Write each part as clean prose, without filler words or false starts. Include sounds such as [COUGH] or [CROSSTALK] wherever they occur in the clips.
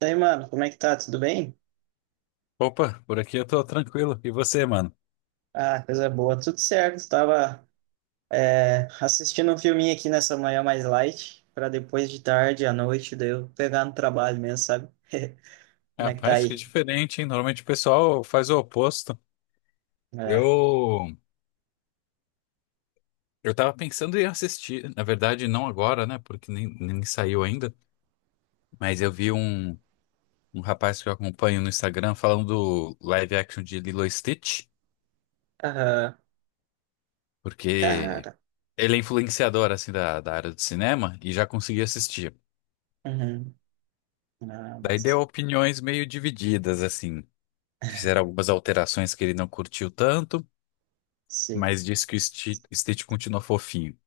E aí, mano, como é que tá? Tudo bem? Opa, por aqui eu tô tranquilo. E você, mano? Ah, coisa boa, tudo certo. Tava, assistindo um filminho aqui nessa manhã mais light, pra depois de tarde, à noite, daí eu pegar no trabalho mesmo, sabe? [LAUGHS] Como é que tá Rapaz, que aí? diferente, hein? Normalmente o pessoal faz o oposto. É. Eu, eu tava pensando em assistir. Na verdade, não agora, né? Porque nem saiu ainda. Mas eu vi um rapaz que eu acompanho no Instagram falando do live action de Lilo e Stitch. Aham. Porque Cara. ele é influenciador, assim, da área do cinema e já conseguiu assistir. Uhum. Ah, Daí nossa. deu opiniões meio divididas, assim. Fizeram algumas alterações que ele não curtiu tanto, Sim. mas diz que o Stitch continua fofinho.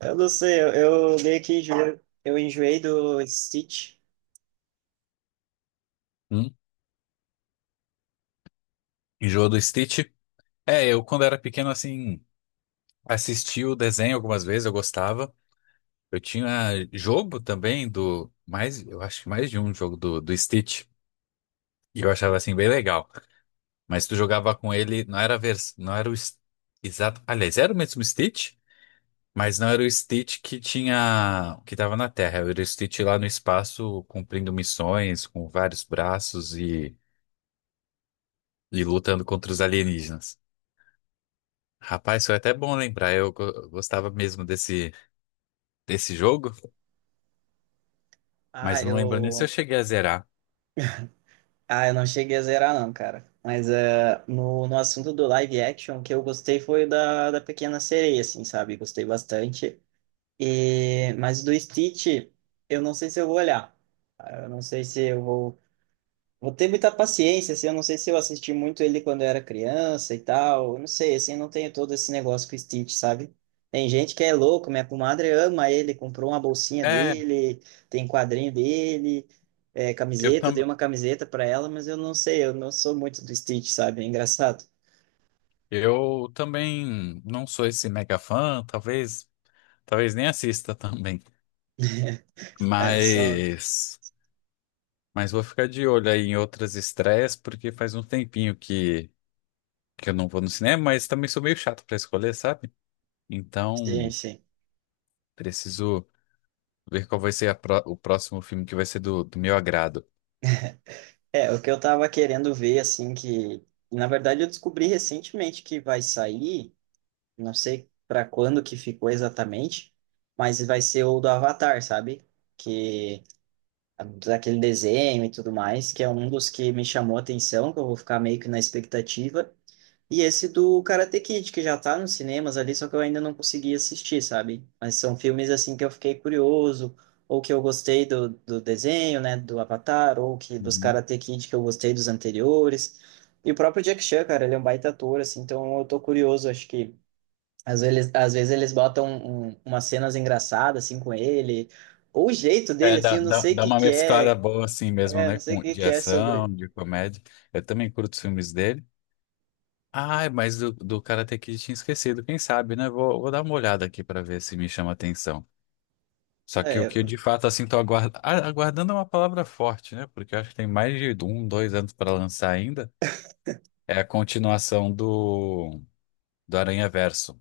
Eu não sei, eu meio que enjoei, eu enjoei do Stitch. Hum? Enjoa do Stitch? É, eu quando era pequeno, assim, assisti o desenho algumas vezes, eu gostava. Eu tinha jogo também do, mais, eu acho que mais de um jogo do Stitch, e eu achava, assim, bem legal. Mas tu jogava com ele, não era a vers, não era o exato, aliás, era o mesmo Stitch, mas não era o Stitch que tinha, que tava na Terra, era o Stitch lá no espaço, cumprindo missões, com vários braços e lutando contra os alienígenas. Rapaz, foi até bom lembrar. Eu gostava mesmo desse jogo, Ah, mas não lembro nem se eu eu. cheguei a zerar. Ah, eu não cheguei a zerar, não, cara. Mas é, no assunto do live action, o que eu gostei foi da Pequena Sereia, assim, sabe? Gostei bastante. E, mas do Stitch, eu não sei se eu vou olhar. Ah, eu não sei se eu vou. Vou ter muita paciência, assim, eu não sei se eu assisti muito ele quando eu era criança e tal, eu não sei, assim, eu não tenho todo esse negócio com o Stitch, sabe? Tem gente que é louco, minha comadre ama ele, comprou uma bolsinha É, dele, tem quadrinho dele, é, eu, camiseta, eu tam, dei uma camiseta pra ela, mas eu não sei, eu não sou muito do Stitch, sabe? É engraçado. eu também não sou esse mega fã, talvez nem assista [LAUGHS] também. [LAUGHS] É, só. Mas, mas vou ficar de olho aí em outras estreias, porque faz um tempinho que eu não vou no cinema, mas também sou meio chato pra escolher, sabe? Sim, Então, sim. preciso ver qual vai ser a o próximo filme que vai ser do meu agrado. É, o que eu tava querendo ver, assim, que. Na verdade, eu descobri recentemente que vai sair. Não sei para quando que ficou exatamente, mas vai ser o do Avatar, sabe? Que daquele desenho e tudo mais, que é um dos que me chamou a atenção, que eu vou ficar meio que na expectativa. E esse do Karate Kid, que já tá nos cinemas ali, só que eu ainda não consegui assistir, sabe? Mas são filmes assim que eu fiquei curioso, ou que eu gostei do desenho, né, do Avatar, ou que dos Karate Kid que eu gostei dos anteriores. E o próprio Jack Chan, cara, ele é um baita ator, assim, então eu tô curioso, acho que às vezes eles botam umas cenas engraçadas assim com ele, ou o jeito É, dele assim, eu não sei o dá que uma que mesclada é, boa assim mesmo, né? não sei o Com, que de que é ação, sobre. de comédia. Eu também curto os filmes dele. Ai, mas do Karate Kid tinha esquecido. Quem sabe, né? Vou dar uma olhada aqui pra ver se me chama atenção. Só que o É, que eu de fato assim tô aguardando é uma palavra forte, né? Porque eu acho que tem mais de dois anos pra lançar ainda. É a continuação do Aranha Verso,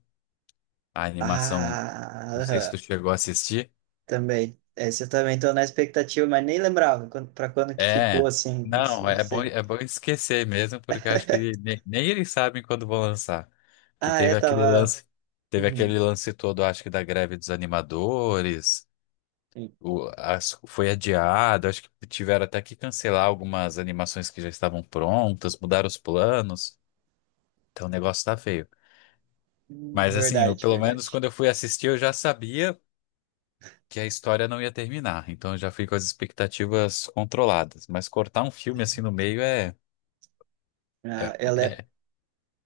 a animação. ah, Não sei se tu aham, chegou a assistir. também. Esse eu também tô na expectativa, mas nem lembrava quando, pra quando que ficou É, assim, isso não, nem sei. é bom esquecer mesmo, porque eu acho que nem eles sabem quando vão lançar. Que Ah, é, tava. Teve Uhum. aquele lance todo, acho que da greve dos animadores, foi adiado, acho que tiveram até que cancelar algumas animações que já estavam prontas, mudaram os planos, então o negócio tá feio. Mas assim, verdade, pelo menos verdade. quando eu fui assistir, eu já sabia que a história não ia terminar, então eu já fui com as expectativas controladas. Mas cortar um filme assim no meio é. Ah, É ela [LAUGHS] é. é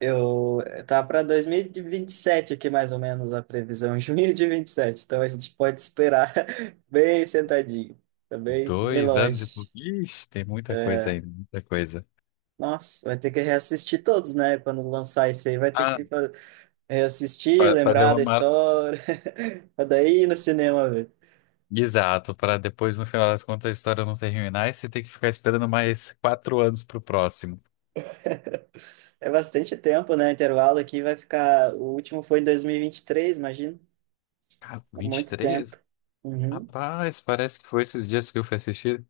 Eu Tá para dois mil e vinte e sete aqui mais ou menos a previsão, [LAUGHS] junho de 27. Então a gente pode esperar [LAUGHS] bem sentadinho, também bem bem Dois anos e longe. pouco. Ixi, tem muita coisa ainda, muita coisa. Nossa, vai ter que reassistir todos, né? Quando lançar isso aí, vai ter Ah, que reassistir, fazer lembrar uma da mara. história, [LAUGHS] pra daí ir no cinema ver. Exato, para depois, no final das contas, a história não terminar e você ter que ficar esperando mais quatro anos pro próximo. É bastante tempo, né? Intervalo aqui vai ficar. O último foi em dois mil e vinte e três, imagino. Cara, vinte e Muito tempo. três. Uhum. Rapaz, parece que foi esses dias que eu fui assistir.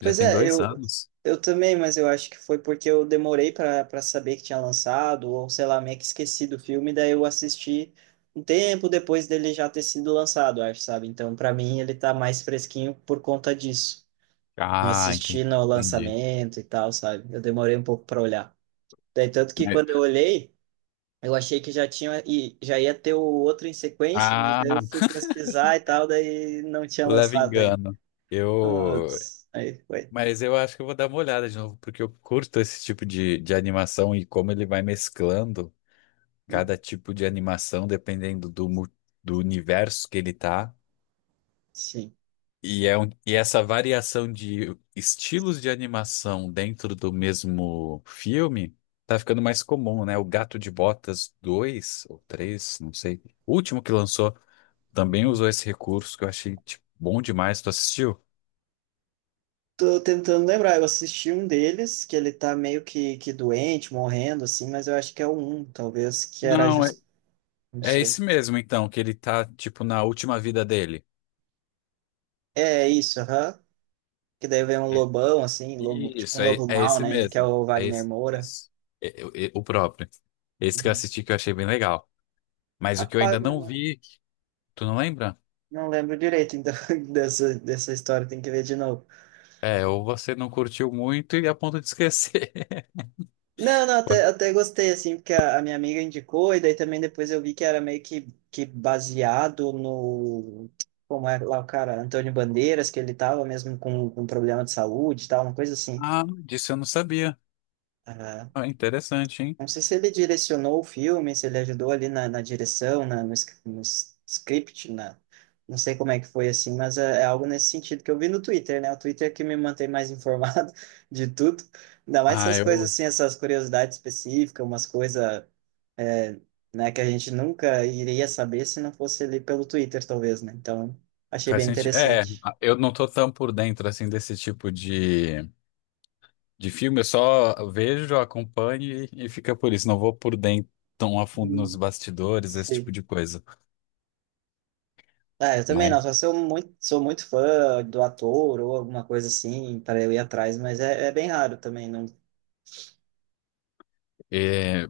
Já tem é, dois anos. eu também, mas eu acho que foi porque eu demorei para saber que tinha lançado, ou sei lá, meio que esqueci do filme, daí eu assisti um tempo depois dele já ter sido lançado, acho, sabe? Então, para mim, ele tá mais fresquinho por conta disso. Não Ah, assisti entendi. no Entendi. lançamento e tal, sabe? Eu demorei um pouco para olhar. Daí, tanto que Mas quando eu olhei, eu achei que já tinha e já ia ter o outro em sequência, mas ah, daí eu fui [LAUGHS] pesquisar e tal, daí não tinha leva lançado ainda. engano. Eu, Putz, aí foi. mas eu acho que eu vou dar uma olhada de novo, porque eu curto esse tipo de animação e como ele vai mesclando. Cada tipo de animação, dependendo do, do universo que ele tá. Sim. E, é um, e essa variação de estilos de animação dentro do mesmo filme tá ficando mais comum, né? O Gato de Botas 2 ou 3 não sei. O último que lançou também usou esse recurso que eu achei, tipo, bom demais. Tu assistiu? Tô tentando lembrar, eu assisti um deles, que ele tá meio que doente, morrendo, assim, mas eu acho que é o um, talvez, que era Não, é. justo, não É sei. esse mesmo, então, que ele tá, tipo, na última vida dele. É isso, aham. Que daí vem um lobão, assim, lobo, tipo Isso, um é, lobo é mau, esse né? Que é mesmo. o É Wagner esse, Moura. isso. É o próprio. Esse que eu Uhum. assisti que eu achei bem legal. Mas o que eu Rapaz, ainda mas não não, vi, tu não lembra? não lembro direito, então, [LAUGHS] dessa história, tem que ver de novo. É, ou você não curtiu muito e a ponto de esquecer. [LAUGHS] Não, não, até, Pode- até gostei, assim, porque a minha amiga indicou, e daí também depois eu vi que era meio que baseado no. Como é lá o cara, Antônio Bandeiras, que ele tava mesmo com problema de saúde e tal, uma coisa assim. Ah, disso eu não sabia. Ah, interessante, hein? Não sei se ele direcionou o filme, se ele ajudou ali na direção, na, no, sc- no s- script, na, não sei como é que foi assim, mas é, é algo nesse sentido que eu vi no Twitter, né? O Twitter é que me mantém mais informado [LAUGHS] de tudo. Ainda mais Ah, essas coisas eu. assim, essas curiosidades específicas, umas coisas, é, né, que a gente nunca iria saber se não fosse ali pelo Twitter, talvez, né? Então, achei Faz bem sentido. É, interessante. eu não tô tão por dentro assim desse tipo de filme, eu só vejo, acompanho e fica por isso. Não vou por dentro tão a fundo nos Hum. bastidores, esse tipo Sim. de coisa. É, eu também não, Mas. só se eu muito, sou muito fã do ator ou alguma coisa assim, para eu ir atrás, mas é, é bem raro também, não. É,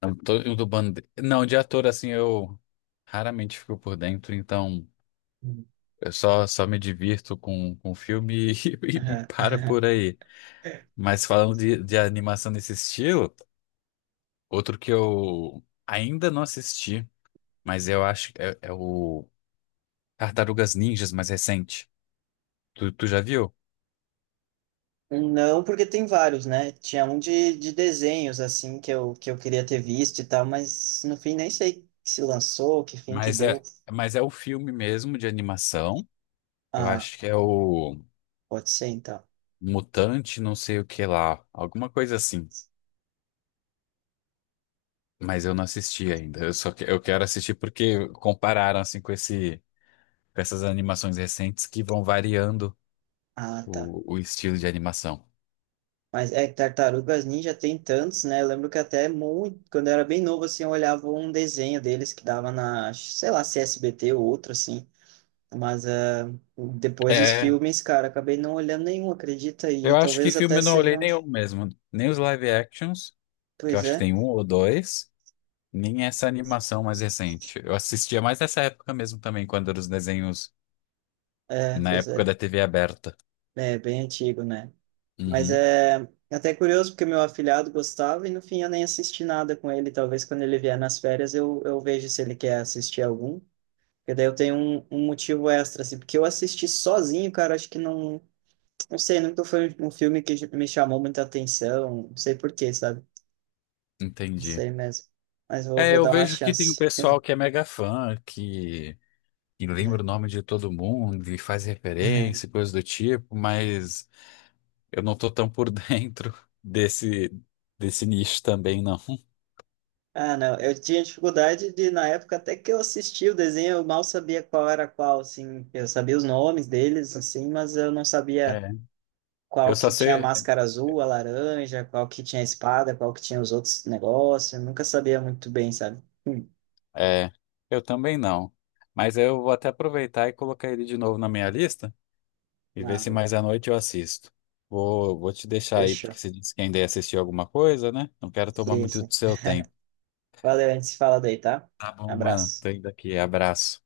não, o do bande... Não, de ator, assim, eu raramente fico por dentro, então só me divirto com o filme [LAUGHS] e para por [LAUGHS] aí. Mas falando de animação nesse estilo, outro que eu ainda não assisti, mas eu acho que é o Tartarugas Ninjas mais recente. Tu já viu? Não, porque tem vários, né? Tinha um de desenhos, assim, que eu queria ter visto e tal, mas no fim nem sei se lançou, que fim que Mas deu. é, mas é o filme mesmo de animação. Eu Ah, acho que é o pode ser então. Mutante, não sei o que lá, alguma coisa assim. Mas eu não assisti ainda. Eu só que, eu quero assistir porque compararam assim com esse com essas animações recentes que vão variando Ah, tá. O estilo de animação. Mas é que Tartarugas Ninja tem tantos, né? Eu lembro que até muito, quando eu era bem novo, assim, eu olhava um desenho deles que dava na, sei lá, se SBT ou outro, assim. Mas é, depois os É, filmes, cara, acabei não olhando nenhum, acredita? E eu acho que talvez filme até eu não olhei sejam. nenhum mesmo, nem os live actions, que eu Pois acho que é, tem um ou dois, nem essa animação mais recente. Eu assistia mais nessa época mesmo também, quando eram os desenhos na pois época é. da TV aberta. É bem antigo, né? Mas Uhum, é até curioso porque meu afilhado gostava e no fim eu nem assisti nada com ele. Talvez quando ele vier nas férias eu vejo se ele quer assistir algum. Porque daí eu tenho um motivo extra, assim. Porque eu assisti sozinho, cara, acho que não. Não sei, nunca foi um filme que me chamou muita atenção. Não sei por quê, sabe? Não entendi. sei mesmo. Mas É, vou eu dar uma vejo que tem um chance. pessoal que é mega fã, que e lembra Né? o nome de todo mundo e faz referência, [LAUGHS] e coisa do tipo, mas eu não tô tão por [LAUGHS] dentro desse, desse nicho também, não. Ah, não. Eu tinha dificuldade de, na época, até que eu assisti o desenho, eu mal sabia qual era qual, assim. Eu sabia os nomes deles, assim, mas eu não sabia É. Eu qual só que tinha a sei. máscara azul, a laranja, qual que tinha a espada, qual que tinha os outros negócios. Eu nunca sabia muito bem, sabe? É, eu também não. Mas eu vou até aproveitar e colocar ele de novo na minha lista e ver Ah, se boa. mais à noite eu assisto. Vou te deixar aí, porque Fechou. você disse que ainda ia assistir alguma coisa, né? Não quero tomar Sim, muito sim. do seu tempo. Valeu, a gente se fala daí, tá? Tá bom, mano. Abraço. Tô indo aqui. Abraço.